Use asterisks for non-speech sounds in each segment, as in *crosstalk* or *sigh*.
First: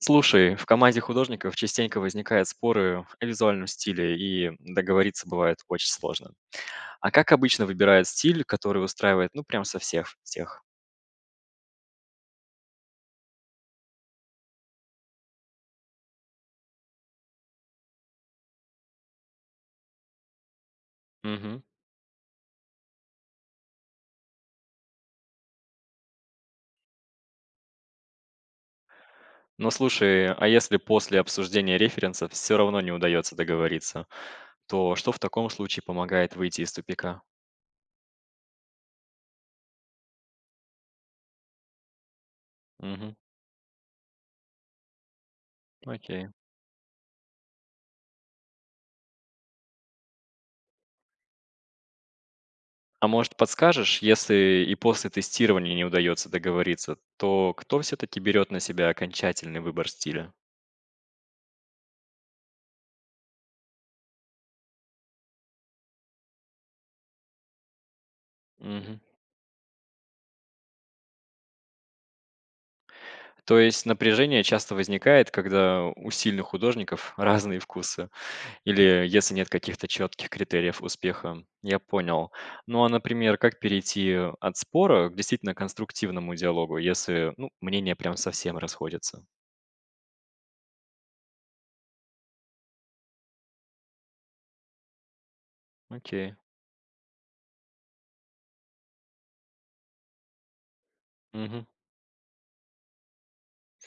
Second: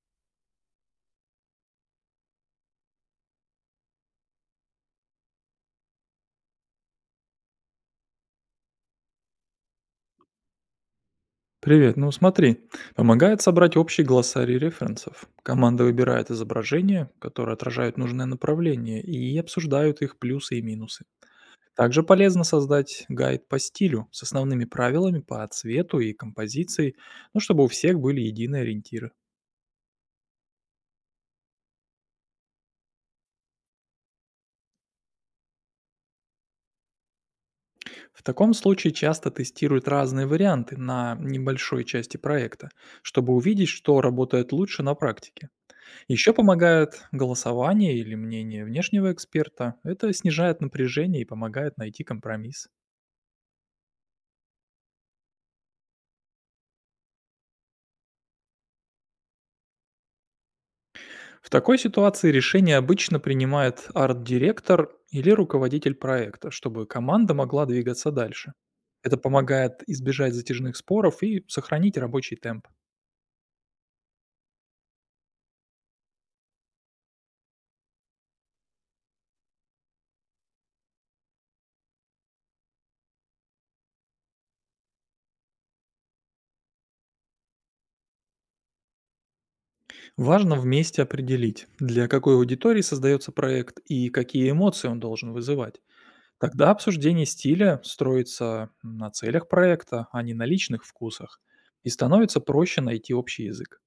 Слушай, в команде художников частенько возникают споры о визуальном стиле, и договориться бывает очень сложно. А как обычно выбирают стиль, который устраивает, ну, прям со всех? Привет, ну смотри, помогает собрать общий глоссарий референсов. Команда выбирает изображения, которые отражают нужное направление, и обсуждают их плюсы и минусы. Мгм. Также полезно создать гайд по стилю с основными правилами по цвету и композиции, ну, чтобы у всех были единые ориентиры. Ну, слушай, а если после обсуждения референсов все равно не удается договориться, то что в таком случае помогает выйти из тупика? В таком случае часто тестируют разные варианты на небольшой части проекта, Мгм. чтобы увидеть, что работает лучше на практике. Окей. Еще помогает голосование или мнение внешнего эксперта. Это снижает напряжение и помогает найти компромисс. А может, подскажешь, если и после тестирования не удается договориться, то кто все-таки берет на себя окончательный выбор стиля? В такой ситуации решение обычно принимает арт-директор или руководитель проекта, чтобы команда могла двигаться дальше. Мгм. Это помогает избежать затяжных споров и сохранить рабочий темп. То есть напряжение часто возникает, когда у сильных художников *laughs* разные вкусы, или если нет каких-то четких критериев успеха. Я понял. Ну а, например, как перейти от спора к действительно конструктивному диалогу, если ну, мнения прям совсем расходятся? Важно вместе определить, для какой аудитории создается проект и какие эмоции он должен вызывать. Окей. Тогда обсуждение стиля строится на целях проекта, а не на личных вкусах, Мгм. и становится проще найти общий язык.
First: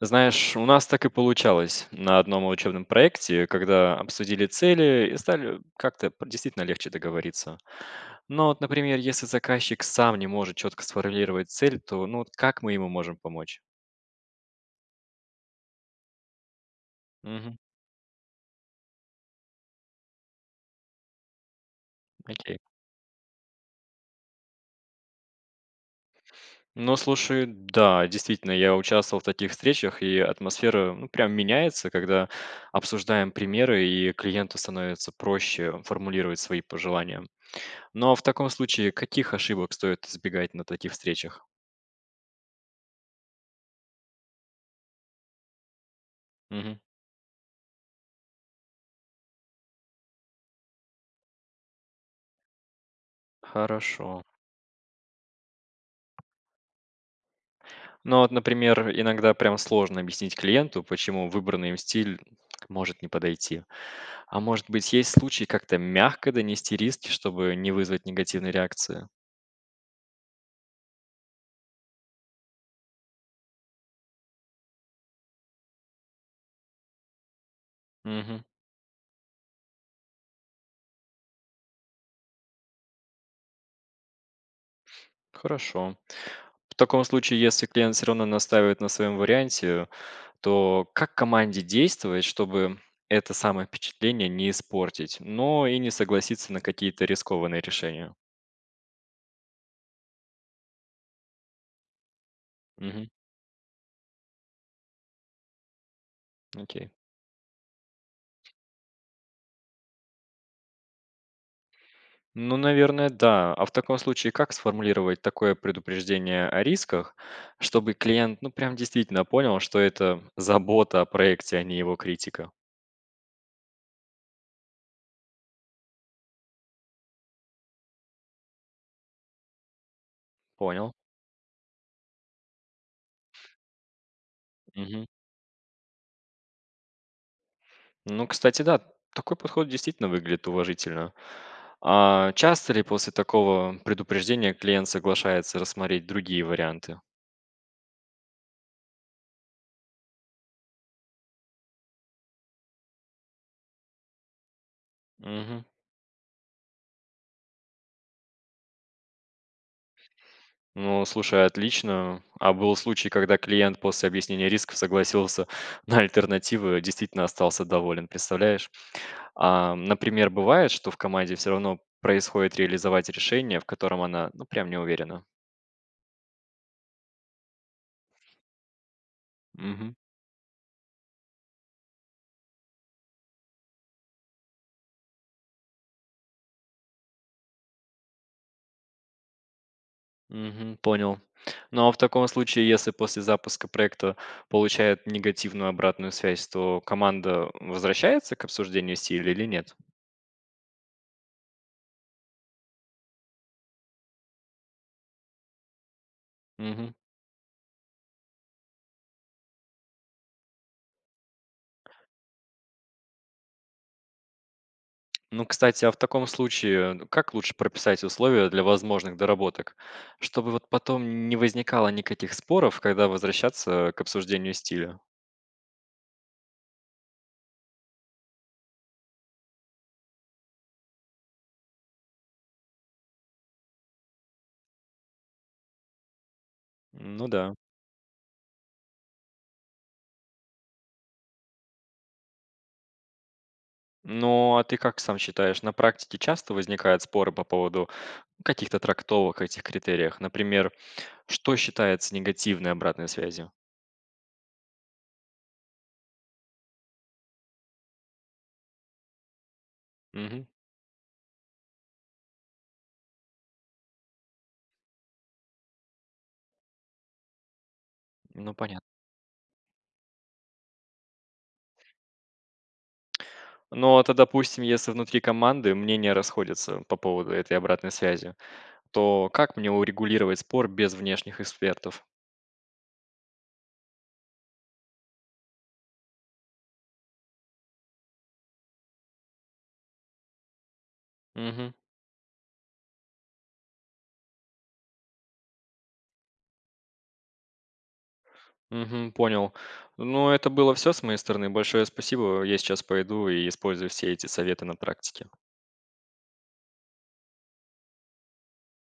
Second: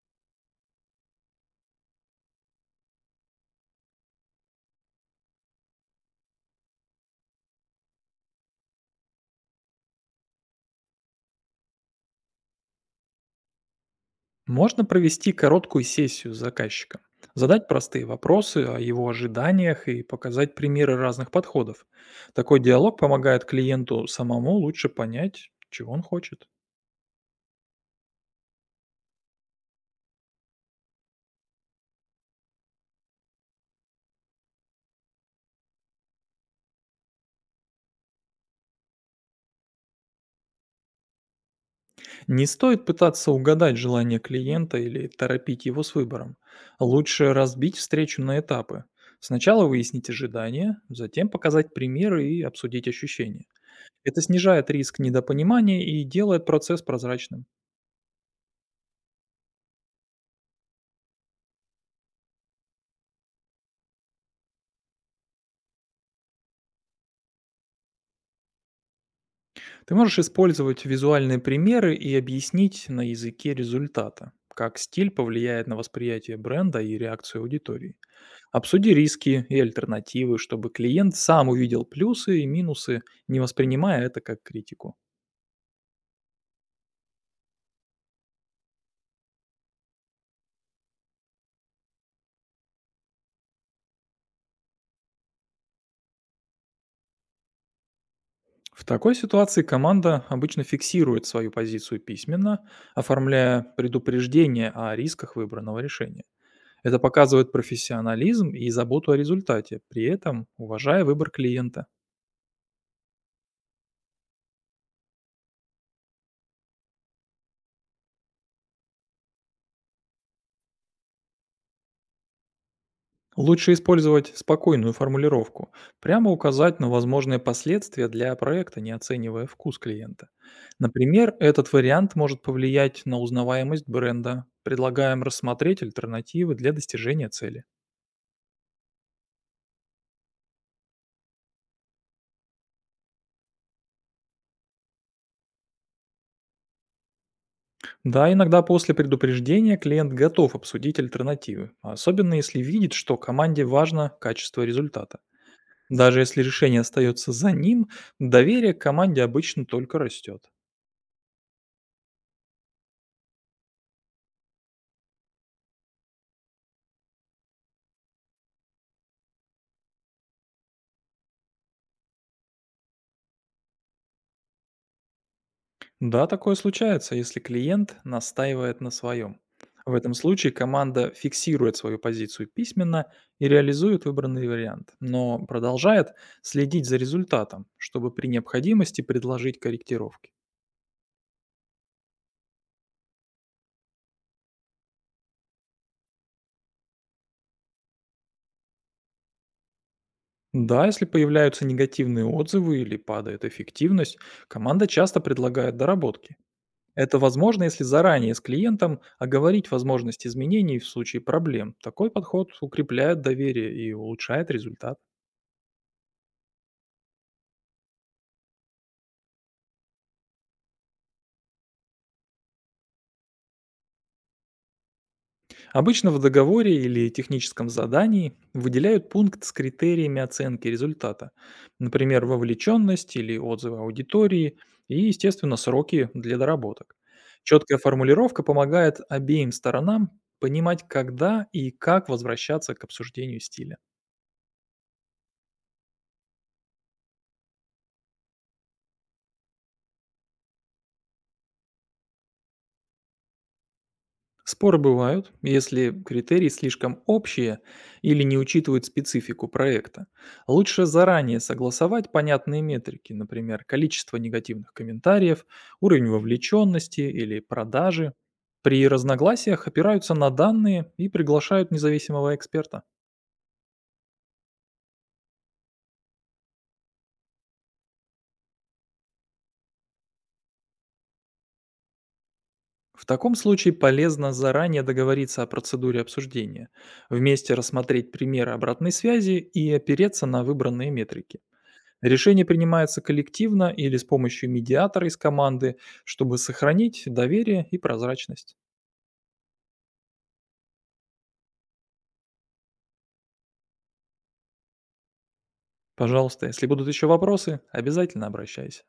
Знаешь, у нас так и получалось на одном учебном проекте, когда обсудили цели и стали как-то действительно легче договориться. Но вот, например, если заказчик сам не может четко сформулировать цель, то ну вот как мы ему можем помочь? Можно провести короткую сессию с заказчиком, Мгм. задать простые вопросы о его ожиданиях и показать примеры разных подходов. Такой Окей. диалог помогает клиенту самому лучше понять, чего он хочет. Ну, слушай, да, действительно, я участвовал в таких встречах, и атмосфера ну, прям меняется, когда обсуждаем примеры, и клиенту становится проще формулировать свои пожелания. Но в таком случае, каких ошибок стоит избегать на таких встречах? Не стоит пытаться угадать желание клиента или торопить его с выбором. Лучше разбить встречу на этапы. Сначала выяснить ожидания, затем показать примеры и обсудить ощущения. Это Хорошо. снижает риск недопонимания и делает процесс прозрачным. Ну вот, например, иногда прям сложно объяснить клиенту, почему выбранный им стиль может не подойти. А может быть, есть случаи как-то мягко донести риски, чтобы не вызвать негативной реакции? Ты можешь использовать визуальные примеры и объяснить на языке результата, как стиль повлияет на восприятие бренда и реакцию аудитории. Мгм. Обсуди риски и альтернативы, чтобы клиент сам увидел плюсы и минусы, не воспринимая это как критику. Хорошо. В таком случае, если клиент все равно настаивает на своем варианте, то как команде действовать, чтобы это самое впечатление не испортить, но и не согласиться на какие-то рискованные решения? В такой ситуации команда обычно фиксирует свою позицию письменно, Мгм. оформляя предупреждение о рисках выбранного решения. Окей. Это показывает профессионализм и заботу о результате, при этом уважая выбор клиента. Ну, наверное, да. А в таком случае, как сформулировать такое предупреждение о рисках, чтобы клиент, ну, прям действительно понял, что это забота о проекте, а не его критика? Лучше использовать спокойную формулировку, прямо указать на возможные последствия для проекта, не оценивая вкус клиента. Понял. Например, этот вариант может повлиять на узнаваемость бренда. Мгм. Предлагаем рассмотреть альтернативы для достижения цели. Ну, кстати, да, такой подход действительно выглядит уважительно. А часто ли после такого предупреждения клиент соглашается рассмотреть другие варианты? Да, иногда после предупреждения клиент готов обсудить альтернативы, особенно если видит, что команде важно качество результата. Мгм. Даже если решение остается за ним, доверие к команде обычно только растет. Ну, слушай, отлично. А был случай, когда клиент после объяснения рисков согласился *laughs* на альтернативы, действительно остался доволен, представляешь? А, например, бывает, что в команде все равно происходит реализовать решение, в котором она, ну, прям не уверена. Да, такое случается, если клиент настаивает на своем. В Мгм. этом случае команда фиксирует свою позицию письменно и реализует выбранный вариант, но продолжает следить за результатом, чтобы при необходимости предложить корректировки. Мгм. Понял. Ну а в таком случае, если после запуска проекта получает негативную обратную связь, то команда возвращается к обсуждению стиля или нет? Да, если появляются негативные отзывы или падает эффективность, команда часто предлагает доработки. Мгм. Это возможно, если заранее с клиентом оговорить возможность изменений в случае проблем. Такой подход укрепляет доверие и улучшает результат. Ну, кстати, а в таком случае, ну, как лучше прописать условия для возможных доработок, чтобы вот потом не возникало никаких споров, когда возвращаться к обсуждению стиля? Обычно в договоре или техническом задании выделяют пункт с критериями оценки результата, например, вовлеченность или отзывы аудитории и, естественно, сроки для доработок. Ну да. Четкая формулировка помогает обеим сторонам понимать, когда и как возвращаться к обсуждению стиля. Ну, а ты как сам считаешь, на практике часто возникают споры по поводу каких-то трактовок этих критериях? Например, что считается негативной обратной связью? Споры бывают, если критерии слишком общие или не учитывают специфику проекта. Мгм. Лучше заранее согласовать понятные метрики, например, количество негативных комментариев, уровень вовлеченности или продажи. Ну, При понятно. разногласиях опираются на данные и приглашают независимого эксперта. Но это, допустим, если внутри команды мнения расходятся по поводу этой обратной связи, то как мне урегулировать спор без внешних экспертов? В таком случае полезно заранее договориться о процедуре обсуждения, вместе рассмотреть примеры обратной связи и опереться на выбранные метрики. Угу. Решение принимается коллективно или с помощью медиатора из команды, чтобы сохранить доверие и прозрачность. Угу, понял. Ну, это было все с моей стороны. Большое спасибо. Я сейчас пойду и использую все эти советы на практике. Пожалуйста, если будут еще вопросы, обязательно обращайся.